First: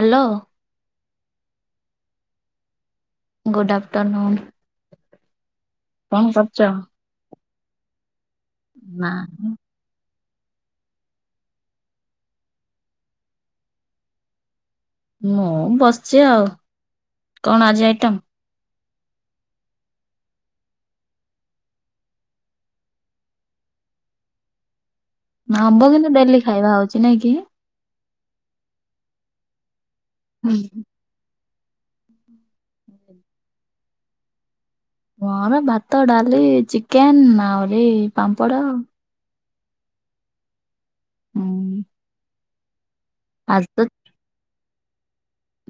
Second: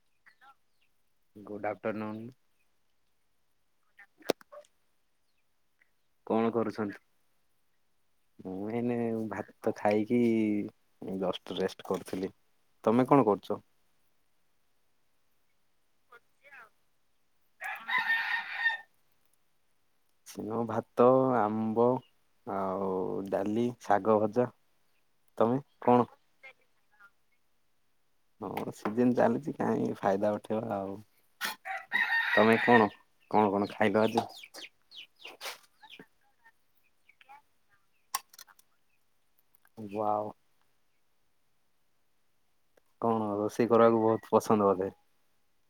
Hello. Good afternoon. Good afternoon. କଣ କରୁଛନ୍ତି ମୁଁ ଏଇନେ ନା ଭାତ ଖାଇକି ଯଷ୍ଟ ରେଷ୍ଟେ କରୁଥିଲି ତମେ କଣ କରୁଚ? ମୁଁ ବସିଚି ଆଉ କଣ ଆଜି ଆଇଟମ୍? [unintelligible] ଭାତ ଆମ୍ବ ଆଉ ଡାଲି ଶାଗ ଭଜା ତମେ ଆମ୍ବ କଣ? କିନ୍ତୁ ଡେଲି ଖାଇବା ହଉଚି ନାଇଁକି? ହଁ ସିଜନ୍ ଚାଲିଚି କାହିଁକି ଫାଇଦା ଉଠେଇବା ଆଉ। ତମେ କଣ କଣ କଣ ଖାଇଲ ଆଜି? ମୋର ଭାତ ଡାଲି ଚିକେନ୍ ଆହୁରି ପାମ୍ପଡ଼। ବାଉ ହୁଁ। କଣ ରୋଷେଇ କରିବାକୁ ବହୁତ୍ ପସନ୍ଦ ବୋଧେ?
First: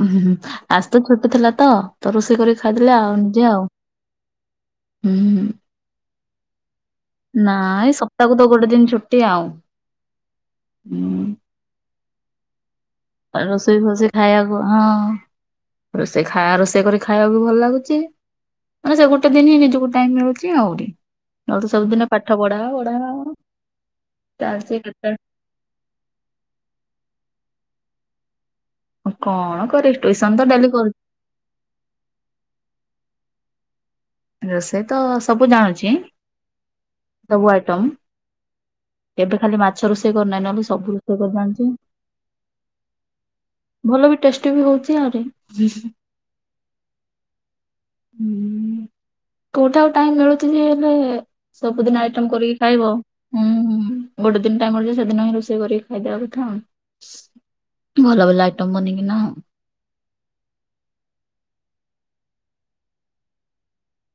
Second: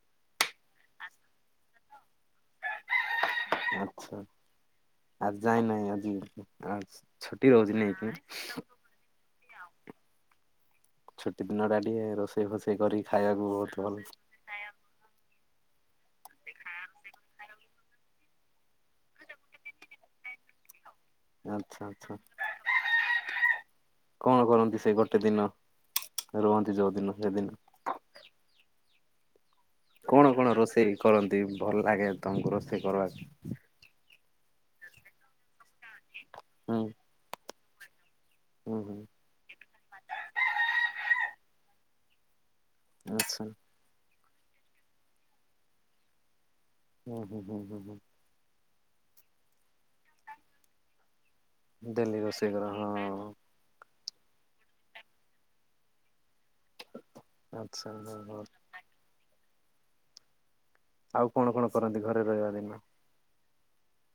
ଉୁଁ ଆସତ ଛୋଟ ଥିଲାତ ତରୋଷେଇ କରି ଖାଇଦେଲି ଆଉ। ଆଉ ଆଛା ହୁଁ ଆଯାଇ ନାହିଁ ଆଜି ଆଛ୍ ନାଇଁ ସପ୍ତାହକୁତ ଗୋଟେ ଦିନି ଛୁଟି ଆଉଁ ହୁଁ। ଛୁଟି ଦିନଟା ଟିକେ ରୋଷେଇ ଫୋଷେଇ କରିକି ଖାଇବାକୁ ରୋଷେଇ ବହୁତ୍ ଫୋଷେଇ ଭଲ। ଖାଇବାକୁ ହଁ ରୋଷେଇ ଖା ରୋଷେଇ କରି ଖାଇବାକୁ ଭଲ ଲାଗୁଚି। ମାନେ ସେଗୋଟେ ଦିନି ନିଜକୁ ଟାଇମ୍ ମିଳୁଚି ଆହୁରି। ଆଉତ ଆଚ୍ଛା ସବୁଦିନ ଆଚ୍ଛା। ପାଠ ପଢାହବ ପଢାହବ ଆମର କଣ କରନ୍ତି ଚାଲିଚି ସେ ଟୋଟାଲି ଗୋଟେ ଦିନ ରୁହନ୍ତି ଯୋଉଦିନ ସେଦିନ? ଉ କଣ କରି କଣ କଣ ଟିଉସନତ ଡେଲି ରୋଷେଇ କରୁ କରନ୍ତି ଭଲ ଲାଗେ ତମକୁ ରୋଷେଇ କରିବାକୁ? ରୋଷେଇତ ସବୁ ଜାଣୁଚି ହୁଁ ସବୁ ଆଇଟମ୍ ହୁଁ ହୁଁ। ଏବେ ଖାଲି ମାଛ ରୋଷେଇ କରିନାହିଁ ନହେଲେ ସବୁ ରୋଷେଇ କରି ଜାଣିଚି। ଆଚ୍ଛା। ଭଲବି ଟେଷ୍ଟିବି ହଉଚି ଆଉରି ହୁଁ ହୁଁ ହୁଁ। ହୁଁ। କୋଉଠି ଆଉ ଟାଇମ୍ ମିଳୁଚିଯେ ଏବେ ସବୁଦିନ ଡେଲି ଆଇଟମ୍ ରୋଷେଇ କରିକି କର ଖାଇବ ହଁ। ହୁଁ ହୁଁ। ଗୋଟେ ଦିନ ଟାଇମ୍ ମିଳୁଚି ସେଦିନ ହିଁ ରୋଷେଇ କରିକି ଖାଇଦବା କଥା ଆଉ। ଆଚ୍ଛା ହଁ ଭଲ ହଁ ଭଲ ଆଇଟମ୍ ବନେଇକିନା ଆଉ। ଆଉ କଣ କଣ କରନ୍ତି ଘରେ ରହିବା ଦିନ?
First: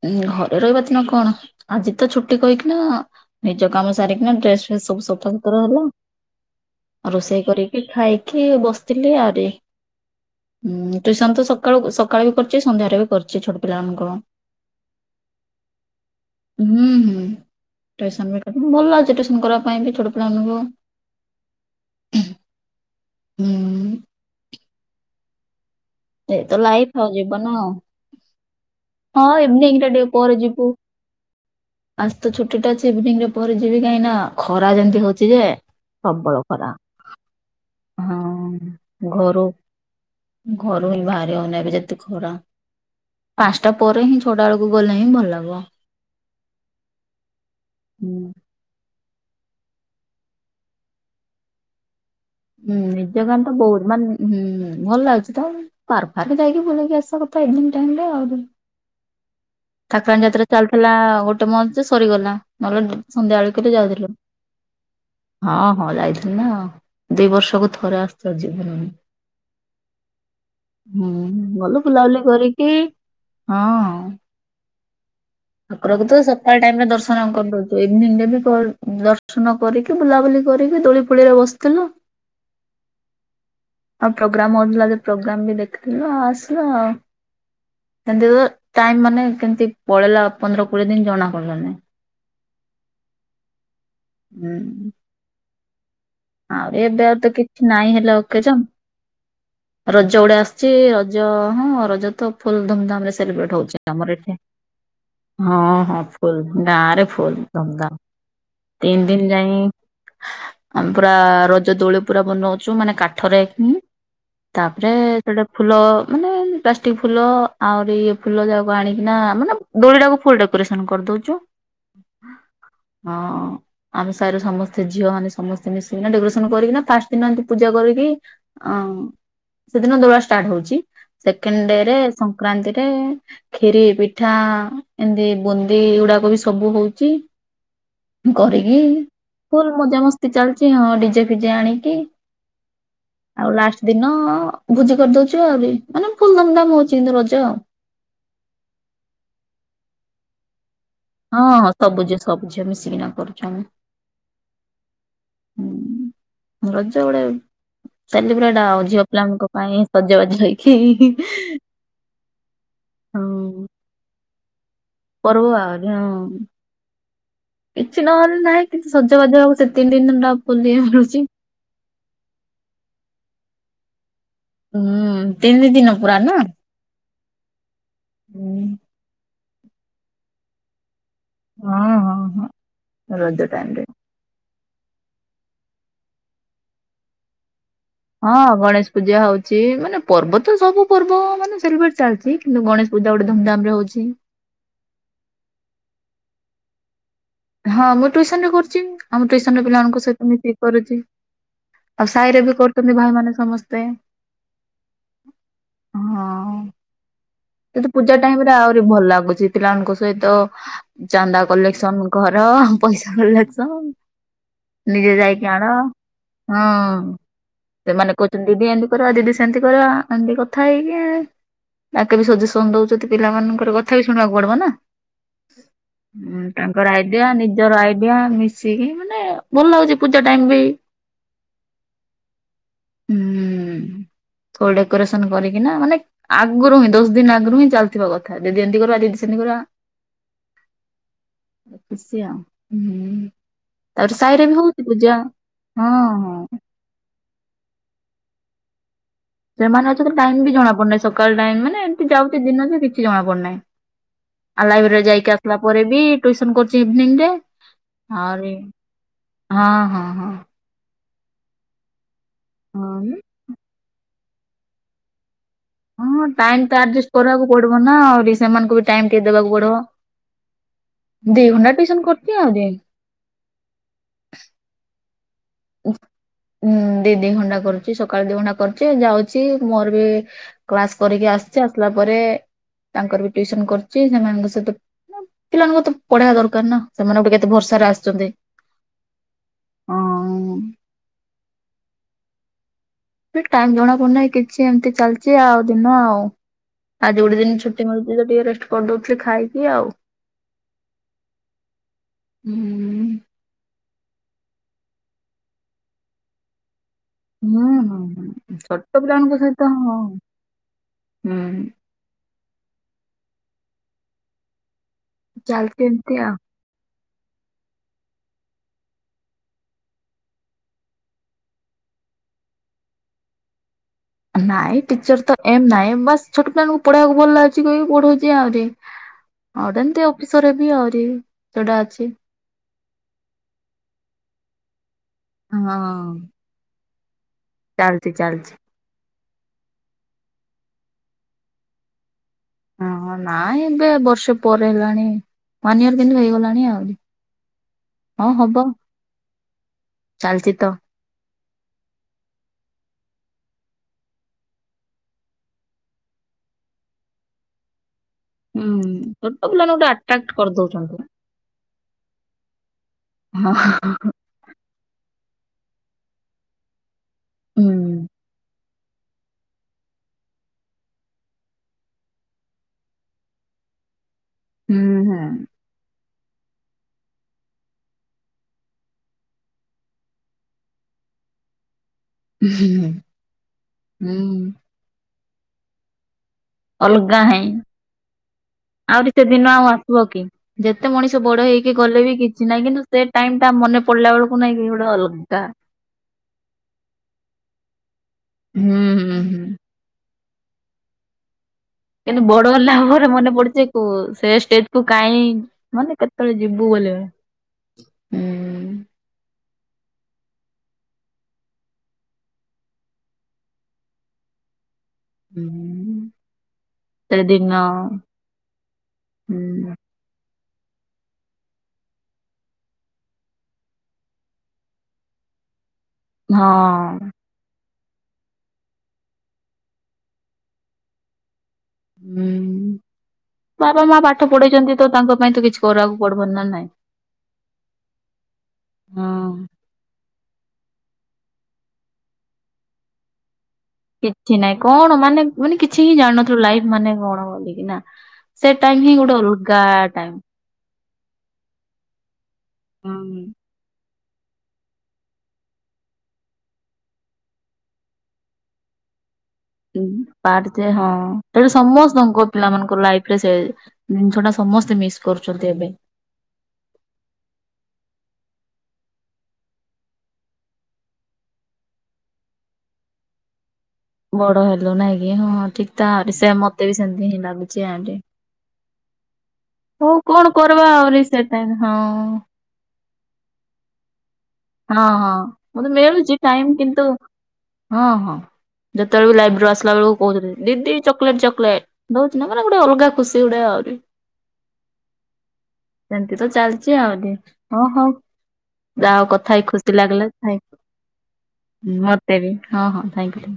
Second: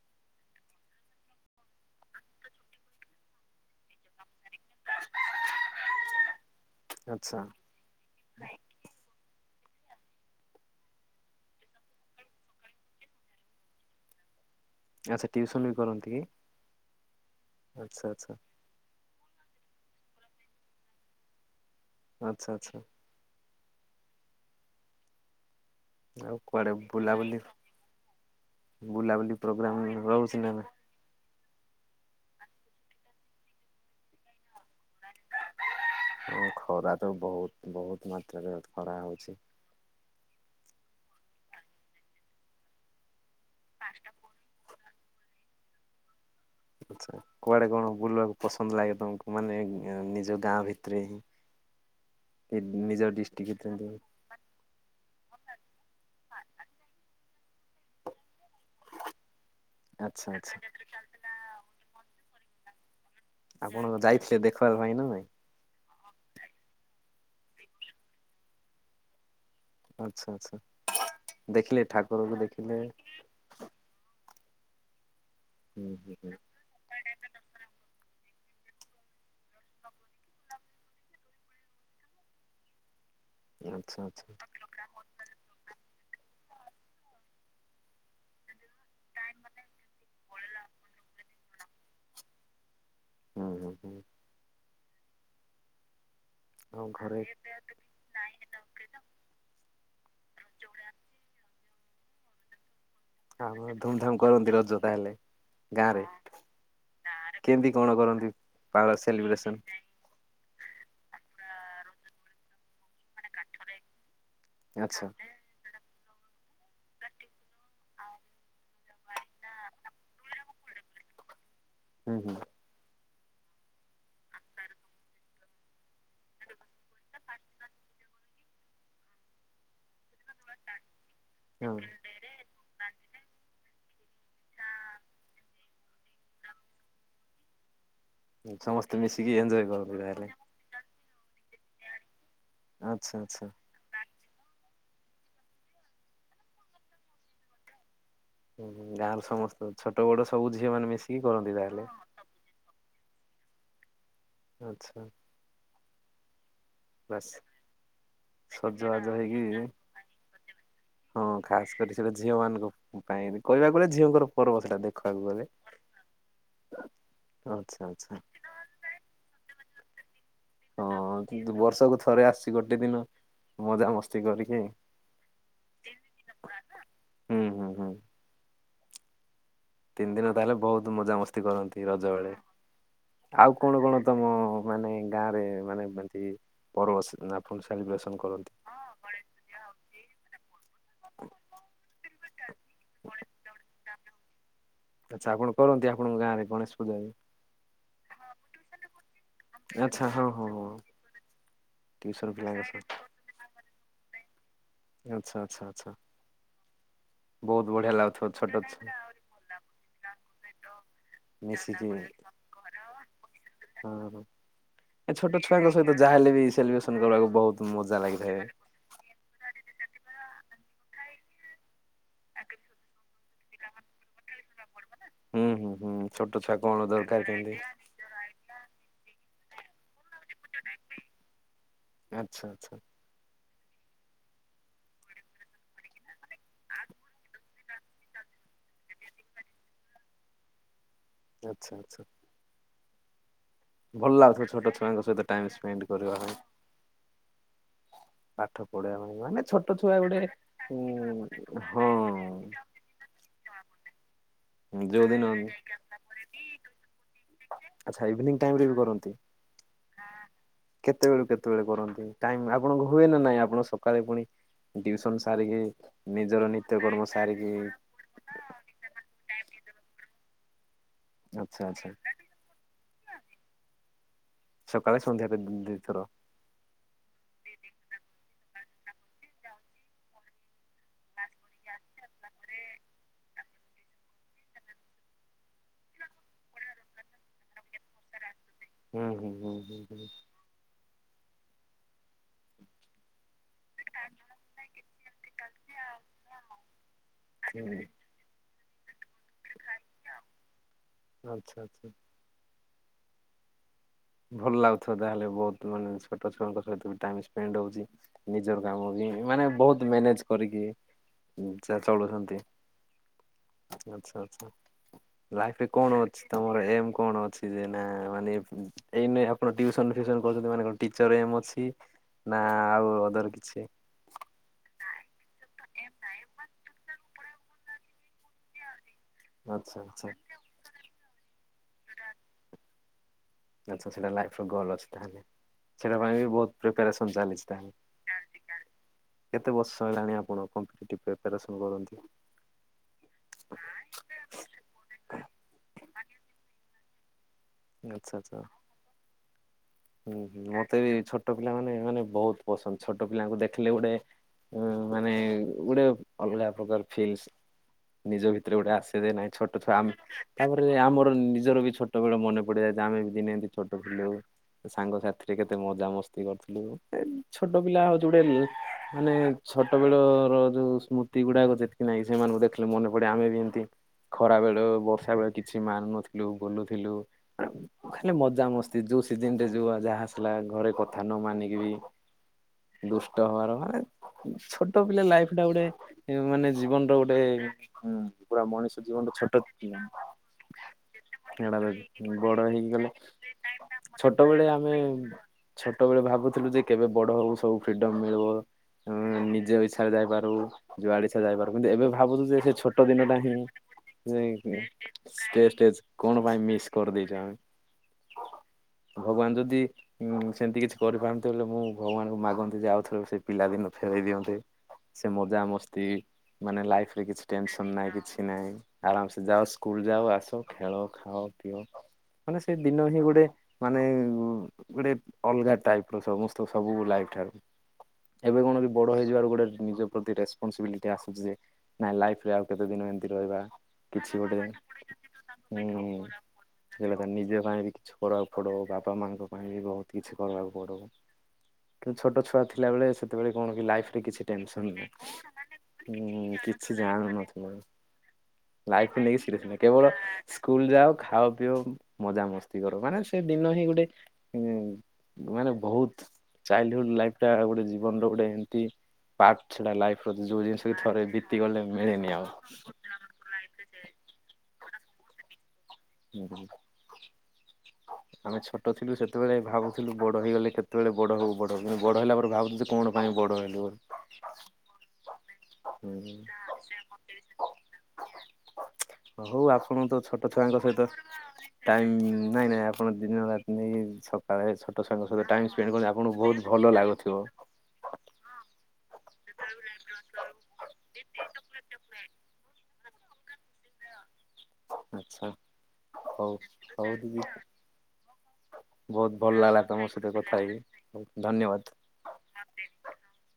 ଉ ଘରେ ରହିବାର ଦିନ କଣ ଆଜିତ ଛୁଟି କହିକିନା ନିଜ କାମ ସାରିକିନା ଡ୍ରେସ୍ ସବୁ ସଫାସୁତର ହେଲା ଆଉ ଆଚ୍ଛା ରୋଷେଇ କରି ଖାଇକି ବସିଥିଲି ଆହୁରି ହୁଁ ଟ୍ୟୁସନତ ସକାଳୁ ସକାଳୁବି କରିଚି ସନ୍ଧ୍ୟାରେବି କରୁଚି ଛୋଟ ପିଲାମାନଙ୍କୁ। ଆଚ୍ଛା ୍ୟୁସନବି କରନ୍ତିକି? ହୁଁ ହୁଁ ଟିଉସନବି କରେ ଭଲ ଲାଗୁଚି ଟିଉସନ୍ କରିବା ପାଇଁବି ଛୋଟ ପିଲା ମାନଙ୍କୁ। ଆଚ୍ଛା ଆଚ୍ଛା। ହୁଁ। ଆଉ ଏଇତ କୁଆଡେ ଲାଇଫ୍ ଆଉ ବୁଲାବୁଲି ଜୀବନ ହଁ ବୁଲାବୁଲି ପ୍ରୋଗ୍ରାମ ଇଭିନିଂ ଟା ଡେ଼ ରହୁଛି ପରେ ନା ଯିବୁ। ନାଇଁ? ଆଜି ତ ଛୁଟି ଟା ଅଛି ଇଭିନିଂରେ ପରେ ଯିବି କାହିଁକିନା ଖରା ଯେମିତି ହଉଛି ଯେ ପ୍ରବଳ ହଁ ଖରା ତ ଖରାପ ବହୁତ ବହୁତ ହଁ ମାତ୍ରାରେ ଖରା ହଉଛି। ଘରୁ ଘରୁ ହିଁ ବାହାରିହୋଉନି ଏବେ ଯେମିତି ଖରା ପାଞ୍ଚଟା ପରେ ହିଁ ଛଅଟାବେଳୁ କୁ ଗଲେ ହିଁ ଭଲ ହବ। ଆଛା କୁଆଡେ କଣ ହୁଁ ବୁଲିବାକୁ ପସନ୍ଦ ଲାଗେ ତମକୁ ମାନେ ନିଜ ଗାଁ ଭିତରେହିଁ। ହୁଁ ନିଜ ଗାଁ ତ ଡିଷ୍ଟ୍ରିକ୍ଟ ବହୁତ ମାନେ ହୁଁ ଭଲ ଲାଗୁଛି ତ ପାର୍କ ଫାର୍କ ଯାଇକି ବୁଲିକି ଆସିବା କଥା ଇଭି୍ନିଂ ଟାଇମରେ ଆଉ। ଠାକୁରାଣି ଆଚ୍ଛା ଯାତ୍ରା ଆଚ୍ଛା ଚାଲିଥିଲା ଗୋଟେ ମନ୍ଥ ଯେ ସରିଗଲା। ନହେଲେ ସନ୍ଧ୍ୟାବେଳେ କେବେ ଆପଣ ଯାଉଥିଲୁ? ଯାଇଥିଲେ ଦେଖିବା ପାଇଁ ନା ନାଇଁ? ହଁ ହଁ ଯାଇଥିଲି ନା ଦିଇ ବର୍ଷକୁ ଥରେ ଆସି ଯିବିନି ଆଚ୍ଛା ଆଚ୍ଛା ହୁଁ ଗଲୁ ଦେଖିଲେ ବୁଲାବୁଲି ଠାକୁରକୁ କରିକି ଦେଖିଲେ ହଁ। ହୁଁ ଠାକୁରକୁ ହୁଁ ତ ସଫା ଟାଇମରେ ଦର୍ଶନ କରିଦଉଛୁ ଇଭିନିଙ୍ଗରେ ବି ପ ଦର୍ଶନ କରିକି ବୁଲାବୁଲି କରିକି ଦୋଳି ଫୋଳିରେ ବସିଥିଲୁ। ହୁଁ ଆଚ୍ଛା ଆଉ ଆଚ୍ଛା ପ୍ରୋଗ୍ରାମ ଲାଗି ପ୍ରୋଗ୍ରାମ ବି ଦେଖିଥିଲୁ ଆଉ ଆସିଲୁ ଆଉ ଏମିତିରେ ଟାଇମ ମାନେ କେମିତି ପଳେଇଲା ପନ୍ଦର କୋଡିଏ ଦିନ ଜଣା ପଡ଼ିଲାଣି। ହୁଁ ହୁଁ ହୁଁ। ହୁଁ। ଆହୁରି ଏବେ ଆଉ ତ କିଛି ନାଇଁ ହେଲେ ଅକେଜନ ରଜ ଗୋଡେ ଆସିଚି ରଜ ହଁ ରଜ ତ ଫୁଲ ଧୁମଧାମ ରେ ସେ ସେଲିବ୍ରେଟ ଆଉ ହଉଚି ଧୁମଧାମ ଆମର ଏଠି। କରନ୍ତି ରଜ ତାହେଲେ ହଁ ଗାଁ ହଁ ରେ ଫୁଲ ଗାଁରେ ଫୁଲ କେମିତି କଣ ଧୁମଧାମ। କରନ୍ତି? ପାଳ ତିନି ଦିନ ସେଲିବ୍ରେସନ ଯାଏଁ ପୁରା ରଜ ଦୋଳି ପୁରା ବନଉଛୁ ମାନେ କାଠରେ ହିଁ ତାପରେ ଆଚ୍ଛା। ସେଟ ଫୁଲ ମାନେ ପ୍ଲାଷ୍ଟିକ ଫୁଲ ଆହୁରି ଇଏ ଫୁଲ ଯାହାକୁ ଆଣିକିନା ମାନେ ଦୋଳିଟାକୁ ଫୁଲ୍ ଡେକୋରେସନ କରିଦଉଛୁ। ହୁଁ ହୁଁ। ହଁ ଆମ ସାହିର ସମସ୍ତେ ଝିଅ ମାନେ ସମସ୍ତେ ମିଶିକିନା ଡେକୋରେସନ କରିକିନା ଫାଷ୍ଟ ଦିନ ଏମତି ପୂଜା କରିକି ଅ ସେଦିନ ଦୋଳା ଷ୍ଟାର୍ଟ ହଉଛି। ସେକେଣ୍ଡ ହଁ। ଡେ ରେ ସଂକ୍ରାନ୍ତିରେ ଖିରି ପିଠା ଏମତି ବୁନ୍ଦି ଏଗୁଡାକ ବି ସବୁ ହଉଛି। କରିକି ସମସ୍ତେ ମିଶିକି ଏଞ୍ଜୟ ଫୁଲ୍ କରନ୍ତି ମଜା ମସ୍ ତାହେଲେ। ସ୍ତି ଚାଲିଛି ହଁ ଡିଜେ ଫିଜେ ଆଣିକି ଆଚ୍ଛା ଆଚ୍ଛା ଆଉ ଲାଷ୍ଟ ଦିନ ଭୋଜି କରିଦୋଉଛୁ ଆହୁରି ମାନେ ଫୁଲ୍ ଧୁମଧାମ ହଉଛି କିନ୍ତୁ ରଜ ଆଉ। ହୁଁ ହୁଁ ଗାଁ ର ସମସ୍ତ ଛୋଟ ବଡ ସବୁ ଝିଅ ମାନେ ମିଶି ହଁ ହଁ ସବୁ ଝିଅ ସବୁ ଝିଅ ମିଶିକିନା କରୁଚୁ ଆମେ। ଆଚ୍ଛା। ହଁ ରଜବେଳେ ବାସ୍ ସେଲିବ୍ରେଟ ଆଉ ଝିଅ ସଜବାଜ ହେଇକି ପିଲାଙ୍କ ପାଇଁ ସଜବାଜ ହେଇକି ହଁ ଖାସ୍ କରି ସେଟା ଝିଅ ମାନଙ୍କ ପାଇଁ ହଁ କହିବାକୁ ଗଲେ ଝିଅଙ୍କର ପର୍ବ ସେଟା ଦେଖିବାକୁ ଗଲେ। ପର୍ବ ଆହୁରି ହଁ। ଆଚ୍ଛା କିଛି ଆଚ୍ଛା। ନହେଲେ ନାହିଁ ସଜବାଜ ହବୁ ସେ ତିନି ଦିନ ଡପ। ହଁ କିନ୍ତୁ ବର୍ଷକୁ ଥରେ ଆସିଚି ଗୋଟେ ଦିନ ମଜାମସ୍ତି କରିକ। ହୁଁ ତିନି ଦିନ ପୁରା ନୁହଁ? ହୁଁ ହୁଁ ହୁଁ। ଉଁ। ତିନି ଦିନ ତାହେଲେ ବହୁତ ମଜାମସ୍ତି କରନ୍ତି ହଁ ରଜ ହଁ ବେଳେ। ହଁ ରଜ ଆଉ ଟାଇମ କଣ ରେ। କଣ ତମ ମାନେ ଗାଁ ରେ ମାନେ ମେନ୍ତି ପର୍ବ ସେଠ ନା ଫୁଲ୍ ସାଲିବ୍ରେସନ୍? ହଁ ଗଣେଶ ପୂଜା ହୋଉଚି। ମାନେ ପର୍ବ ତ ସବୁ ପର୍ବ ମାନେ ସେଲିବେଟ ଚାଲଚି। କିନ୍ତୁ ଗଣେଶ ପୂଜା ଗୋଟେ ଧୁମଧାମ ରେ ହୋଉଚି। ଆଚ୍ଛା ଆପଣ କରନ୍ତି ଆପଣଙ୍କ ଗାଁରେ ଗଣେଶ ପୂଜାରେ? ହଁ ମୁଁ ଟ୍ୟୁସନ ରେ କରୁଚି। ଆମ ଟ୍ୟୁସନ ରେ ପିଲାମାନଙ୍କ ଆଚ୍ଛା ହଁ ସଇତ ହଁ ମିଶିକି ହଁ କରୁଚି। ଆଉ ଟିଉସନ ସାଇରେ ବି ପିଲାଙ୍କ ସହ କରୁଚନ୍ତି ଭାଇମାନେ ସମସ୍ତେ। ଆଚ୍ଛା ଆଚ୍ଛା ଆଚ୍ଛା। ହଁ। ବହୁତ କିନ୍ତୁ ବଢିଆ ପୂଜା ଲାଗୁଥିବ ଟାଇମ ରେ ଛୋଟ ଆହୁରି ଛୁ ଭଲ ଲାଗୁଚି ପିଲାମାନଙ୍କ ସଇତ। ଚାନ୍ଦା ମିଶିକି ହଁ କଲେକ୍ସନ ଘର ପଇସା କଲେକ୍ସନ। ନିଜେ ଏ ଛୋଟ ଯାଇକି ଆଣ। ଛୁଆଙ୍କ ସହିତ ଯାହାହେଲେ ବି ହଁ ସେଲିବ୍ରେସନ କରିବାକୁ ବହୁତ ମଜା ସେମାନେ ଲାଗିଥାଏ। କୋଉଚନ୍ତି ଦିଦି ଏମତି କର, ଦିଦି ସେମତି କର ଏମିତି କଥା ହେଇକି ତାଙ୍କେ ବି ସଜେସନ ଦୋଉଚନ୍ତି। ପିଲାମାନାନଙ୍କର ଗତ କଥା ବି ଶୁଣିବାକୁ ପଡିବ ନା। ହୁଁ ହୁଁ ହୁଁ ଛୋଟ ଉଁ ଛୁଆ ତାଙ୍କ କଣ ଙ୍କର ଦରକାର ଆଇଡିଆ କେମିତି ନିଜର ଆଇଡିଆ ମିଶିକି ମାନେ ଭଲ ଲାଗୁଚି ପୂଜା ଟାଇମ ବି। ଆଚ୍ଛା ଆଚ୍ଛା ହୁଁ ଥଅ ଡେକୋରେସନ କରିକିନା ମାନେ ଆଗରୁ ହିଁ ଦଶ ଦିନ ଆଗରୁ ହିଁ ଚାଲ ଥିବ କଥା। ଦିଦି ଏମତି କରିବା ଦିଦି ସେମିତି କରିବା। ଆଚ୍ଛା ଆଚ୍ଛା ଖୁସି ଆଉ ହୁଁ। ତାପରେ ଭଲ ସାହିରେ ଲାଗୁଥୁବ ବି ଛୋଟ ହଉଛି ଛୁଆଙ୍କ ପୂଜା। ସଇତ ଟାଇମ ସ୍ପେଣ୍ଡ ହଁ କରିବା ପାଇଁ। ହଁ ପାଠ ପଢିବା ପାଇଁ। ମାନେ ଛୋଟ ସେମାନେ ଛୁଆ ଅଛନ୍ତି ଗୋଟେ ଟାଇମ ବି ଜଣା ପଡୁନେଇଁ। ଉଁ ସକାଳ ଟାଇମ ମାନେ ହଁ ଏମତି ଯାଉଚି ଦିନ ଯେ କିଛି ଜଣା ପଡୁନାହିଁ। ଆଉ ଲାଇବ୍ରେରୀରେ ଯୋଉଦିନ ଯାଇକି ଆସିଲା ପରେ ବି ଟୁଇସନ କରୁଛି ଇଭିନିଂରେ। ଆହୁରି ହଁ। ହଁ ହଁ। କେତୋଳୁ କେତୋବେଳେ କରନ୍ତି? ଟାଇମ ଆପଣଙ୍କୁ ହୁଏ ହଁ। ନା ନାଇଁ? ଆପଣ ସବ ସକାଳେ ପୁଣି ଟ୍ୟୁସନ ସାରିକି। ହଁ ନିଜର ଟାଇମ ତ ନିତ୍ୟକର୍ମ ଆଜେଷ୍ଟ କରିବାକୁ ସାରିକି ପଡିବ ନା। ଆଉ ରିସ ସେମାନଙ୍କୁ ବି ଟାଇମ ଟିଏ ଦେବାକୁ ପଡିବ। ଦି ଘଣ୍ଟା ଟୁଇସନ କରୁଚି ଆଉ ଯେ। ନାଇଁ ସକାଳେ ସନ୍ଧ୍ୟା ବେଦ ଦି ଥର। ହୁଁ ଦି ଦି ଘଣ୍ଟା କରୁଚି ସକାଳେ ଦି ଘଣ୍ଟା କରୁଚି ଯାଉଚି। ମୋର ବି କ୍ଲାସ କରିକି ଆସଚି। ଆସିଲା ପରେ ତାଙ୍କର ବି ଟ୍ୟୁସନ କରୁଚି। ସେମାନଙ୍କ ସଇତ ପିଲାମାନଙ୍କୁ ତ ପଢେଇବା ଦରକାର ନା ସେମାନେ ଗୋଟେ କେତେ ଭରସାରେ ଆସୁଚନ୍ତି। ହୁଁ! ହୁଁ! ହୁଁ! ହୁଁ! ହୁଁ! ବି ଟାଇମ ଜଣା ପଡୁନାହିଁ କିଛି ଏମିତି ଚାଲଚି ଆଉ ଦିନ ଆଉ। ଆଜି ଗୋଟେ ଦିନ ହୁଁ ଛୁଟି ମିଳ ନି ଟିକେ ରେଷ୍ଟ କରଦୋଉଥିଲି ଖାଇକି ଆଉ। ଆଚ୍ଛା ଆଚ୍ଛା। ହୁଁ! ଭଲ ଲାଗୁଥିବ ତାହେଲେ ବହୁତ। ମାନେ ଛୋଟ ଛୁଆଙ୍କ ସଇତ ବି ଟାଇମ ସ ସ୍ପେଣ୍ଡ ହୋଉଚି। ହୁଁ ନିଜ କାମ ଛୋଟ ବି ପିଲାମାନଙ୍କ ମାନେ ସହିତ ବହୁତ ହଁ ମେନେଜ କରିକି ଚାଲ ଚଳୁଚନ୍ତି। ଆଚ୍ଛା ଆଚ୍ଛା। ଲାଇଫ ରେ ଚାଲିଛି କଣ ଏମିତି ଅଛି ଆଉ ତମର ଏମ କଣ ଅଛି? ଯେ ନା ମାନେ ଏଇନେ ଆପଣ ଟିଉସନ୍ ଫଉସନ୍ କରୁଚନ୍ତି ମାନେ କଣ ଟିଚର୍ ଏମ୍ ଅଛି ନା ଆଉ ଅଦର୍ କିଛି? ନାଇଁ ଟିଚର୍ ତ ଏମ ନାଇଁ, ବାସ୍ ଛୋଟ ପିଲାମାନଙ୍କୁ [unintelligible] ଭଲ୍ ଲାଗୁ ଚି [unintelligible] ପଢଉଚି ଆହୁରି ଆଚ୍ଛା [unintelligible] ଏମ୍ତି ଆଚ୍ଛା ଅଫିସରେ ହେବି ଆହୁରି [unintelligible] ଅଛି। ଆଚ୍ଛା ସେଟା ଲାଇଫ୍ ର ଗୋଲ୍ ଅଛି ତାହେଲେ, ହଁ ସେଇଟା ପାଇଁ ବି ବହୁତ ପ୍ରିପାରେସନ୍ ଚାଲିଛି। ତାହେଲେ। ଚାଲ୍ଚି-ଚାଲ୍ଚି। କେତେ ବର୍ଷ ହେଲାଣି ଆପଣ କମ୍ପିଟେଟିଭ୍ ପ୍ରିପାରେସନ୍ କରନ୍ତି? ହଁ ନାଇଁ ଏବେ ବର୍ଷ ପରେ ହେଲାଣି, ୱାନ୍ ଇୟର କିନ୍ତୁ ହେଇଗଲାଣି ଆଉ। ଆଚ୍ଛା-ଆଚ୍ଛା। ହୁଁ-ହୁଁ ଚାଲିଚି ତ। ମତେ ବି ଛୋଟ ପିଲାମାନେ ମାନେ ବହୁତ୍ ପସନ୍ଦ, ଛୋଟ ପିଲାଙ୍କୁ ଦେଖିଲେ ଗୋଟେ ଉଁ ମାନେ ଗୋଟେ ଅଲଗା ପ୍ରକାର ଫିଲ୍ ନିଜ ଭିତେରେ ହୁଁ ଗୋଟେ ଆସେ ଯେ ନାଇଁ ଛୋଟ ପିଲାଙ୍କୁ ଛୁଆ ଗୋଟେ ଆମେ, ଆଟ୍ରାକ୍ଟ ତାପରେ କରିଦଉଛନ୍ତି। ଆମର ନିଜର ବି ଛୋ ଟବେଳ ମନେ ପଡିଯଏ ଯେ ଆମେ ବି ଦିନେ ଏମ୍ତି ହଁ ଛୋଟ ଥିଲୁ, ସାଙ୍ଗସାଥିରେ କେତେ ମଜାମସ୍ତି କରିଥିଲୁ। ଏ ଛୋଟ ହୁଁ ପିଲା ହଉଚି ଗୋଟେ ମାନେ ଛୋଟବେଳର ଯୋଉ ସ୍ମୃତି ଗୁଡାକ [unintelligible] ନାହିଁ ସେମାନଙ୍କୁ ଦେଖିଲେ ମନେ ପଡେ ଆମେ ବି ଏମ୍ତି ଖରାବେଳ ହୁଁ ବର୍ଷାବେଳେ କିଛି ମାନୁ ନଥି ଲୁ ବୁଲୁଥିଲୁ ଖାଲି ମଜାମସ୍ତି ଯୋଉ ସି ଜିନ୍ ରେ ଯୋଉ ଯାହା ଆସିଲା ଘରେ କଥା ନ ମାନିକି ବି ହୁଁ ଦୁଷ୍ଟ ହବାର ମାନେ ହୁଁ ଛୋଟ ପିଲା ଲାଇଫ୍ ଟା ଗୋଟେ ମାନେ ଜୀବନ ର ଗୋଟେ ଅଲଗା ହେଇଁ ପୁରା ମଣିଷ ଆହୁରି ଜୀବନଟା ସେ ଛୋଟ ଦିନ ଆଉ ଜୀବନ। ଆସିବ କି? ଯେତେ ମଣିଷ ବଡ ହେଇକି ଗଲେ ବି [unintelligible] କିଛି ବଡ ନାହିଁ ହେଇକି କିନ୍ତୁ ଗଲେ ସେ ଟାଇମ ଟା ମନେ ପଡିଲା ଛୋଟ ବେଳକୁ ବେଳେ ନାଇଁ କି ଆମେ ଗୋଟେ ଅଲଗା। ଛୋଟବେଳେ ଭାବୁଥିଲୁ ଯେ କେବେ ବଡ ହବୁ ସବୁ ଫ୍ରିଡମ୍ ମିଳିବ, ହୁଁ ହୁଁ ହୁଁ। ନିଜେ ଇଚ୍ଛାରେ ଯାଇପାରୁ ଯୁଆଡେ ଇଚ୍ଛା ଯାଇପାରୁ କିନ୍ତୁ ଏବେ ଭାବୁଚୁ ଯେ ବଡ ସେ ହେଲା ଛୋଟ ପରେ ଦିନଟା ମନେ ହିଁ ପଡୁଛି କୋ ସେ ଷ୍ଟେଜ କୁ କାଇଁ ଷ୍ଟେଜ୍-ଷ୍ଟେଜ୍ ମାନେ କଣ କେତେବେଳେ ପାଇଁ ଯିବୁ ମିସ୍ ବୋଲି। କରିଦେଇଚୁ ଆମେ। ହୁଁ। ଭଗବାନ୍ ଯଦି ହୁଁ ସେମ୍ତି କିଛି କରିପାରନ୍ତେ [unintelligible] ମୁଁ ଭଗବାନଙ୍କୁ ମାଗନ୍ତି ଯେ ଆଉଥରେ ସେ ପିଲାଦିନ ଫେରେଇ ଦିଅନ୍ତେ। ସେ ମଜା ମସ୍ତି ହୁଁ। ମାନେ ଲାଇଫ୍ ରେ ସେ କିଛି ଦିନ ଟେନ୍ସନ୍ ନାହିଁ କିଛି ନାହିଁ ଆରାମ୍ସେ ଯାଅ ହୁଁ ସ୍କୁଲ୍ ଯାଅ ଆସ। ଖେଳ ଖାଅ ପିଅ ମାନେ ସେ ଦିନ ହିଁ ଗୋଟେ ମାନେ ଗୋଟେ ଅଲଗା ଟାଇପ୍ର ସମସ୍ତ ସବୁ ଲାଇଫ୍ ହଁ। ଠାରୁ। ଏବେ କଣ କି ବଡ ହେଇଯିବାରୁ ଗୋଟେ ନିଜ ପ୍ରତି ରେସ୍ପନ୍ସିବିଲିଟି ଆସୁଚି ଯେ ନାଇଁ ଲାଇଫ୍ ରେ ଆଉ କେତେ ହୁଁ। ଦିନ ଏମ୍ତି ରହିବା, ବାବା ମା କିଛି ପାଠ ଗୋଟେ ହୁଁ ପଢେଇଛନ୍ତି ତ ତାଙ୍କ ପାଇଁ ତ କିଛି କରିବାକୁ ପଡିବ ନା ନାଇଁ। ସେଇ କଥା ନିଜ ପାଇଁ ବି କିଛି [unintelligible] ପଡିବ ବାପା ମାଙ୍କ ହଁ। ପାଇଁ ବହୁତ୍ କିଛି କରିବାକୁ ପଡ଼ିବ କିନ୍ତୁ ଛୋଟ ଛୁଆ ଥିଲାବେଳେ ସେତେବେଳେ କଣ କି ଲାଇଫ୍ କିଛି ନାଇଁ ଟେନ୍ସନ୍ ନାହିଁଁ କଣ ମାନେ ମାନେ କିଛି ହିଁ ଉଁ ଜାଣିନଥିଲୁ ଲାଇଫ କିଛି ମାନେ ଜାଣୁ କଣ ନଥିଲୁ। ବୋଲିକି ନା। ସେ ଟାଇମ ହିଁ ଲାଇଫକୁ ଗୋଟେ ନେଇକି ସିରିଅସ୍ ନୁହଁ ଅଲଗା କେବଳ ଟାଇମ। ସ୍କୁଲ୍ ଯାଅ ଖାଅ ପିଅ ମଜା ମସ୍ତି କର ମାନେ ସେ ହୁଁ। ଦିନ ହିଁ ଗୋଟେ ହୁଁ, ମାନେ ବହୁତ୍ ଚାଇଲ୍ଡହୁଡ୍ ଲାଇଫ୍ ଟା ଗୋଟେ ଜୀବନର ଗୋଟେ ଏମ୍ତି ପାର୍ଟ ସେଟା ହୁଁ ଲାଇଫ ର ଯୋଉ ପାର୍ଟ ଜିନିଷ ଯେ କି ହଁ ଥରେ ବିତି ସେଠି ଗଲେ ମିଳେନି ଆଉ। ସମସ୍ତଙ୍କ ପିଲାମାନଙ୍କ ଲାଇଫ ରେ ସେ ଜିନିଷଟା ସମସ୍ତେ ମିସ୍ କରୁଚନ୍ତି ଏବେ। [unintelligible] ଆମେ ଛୋଟ ଥିଲୁ ସେତେବେଳେ ଭାବୁଥିଲୁ ବଡ ହେଇଗଲେ କେତେବେଳେ ବଡ ହବୁ ବଡ କିନ୍ତୁ ବଡ ହେଲା ପରେ ଭାବୁଚୁ ଯେ କଣ ପାଇଁ ବଡ ହେଲୁ? ବଡ ହେଲୁ ନାଇଁ କି ହଁ ଠିକ ତାରି ସେ ହୁଁ, ମତେ ବି ସେମତି ହିଁ ଲାଗୁଛି [unintelligible] ହଉ ଆପଣଙ୍କୁ ହଉ ତ କଣ ଛୋଟ ଛୁଆଙ୍କ କରିବା ସହିତ ଆହୁରି ସେ ଟାଇମ ଟାଇମ୍ ହଁ। ନାଇଁ ନାଇଁ ଆପଣ ଦିନ ରାତି ନେଇକି ସ କାଳେ ହଁ ଛୋଟ ଛୁଆଙ୍କ ହଁ ସହିତ ଟାଇମ୍ ମତେ ସ୍ପେଣ୍ଡ କଲେ ମିଳୁଛି ଆପଣଙ୍କୁ ବହୁତ ଟାଇମ ଭଲ କିନ୍ତୁ ଲାଗୁଥିବ। ହଁ ହଁ ଯେତେବେଳେ ବି ଲାଇବ୍ରିରୁ ଆସିଲା ବେଳକୁ କହୁଥିଲି। ଦିଦି ଚକୋଲେଟ ଚକୋଲେଟ [unintelligible] ମାନେ ଗୋଟେ ଅଲଗା ଖୁସି ଗୋଟେ ଆହୁରି। ଆଚ୍ଛା ସେମତି ତ ହଉ ଚାଲିଛି ହଉ ଆହୁରି ଦିଦି ହଁ ହଉ। ଯା ହଉ ବହୁତ କଥା ଭଲ ହେଇ ଖୁସି ତମ ଲାଗିଲା ସହିତ ଥାଙ୍କ କଥା ହେଇକି ହଉ ଧନ୍ୟବାଦ। ୟୁ ମ ତେ ବି ହଁ ହଁ ଥାଙ୍କ ୟୁ ଥାଙ୍କ ୟୁ।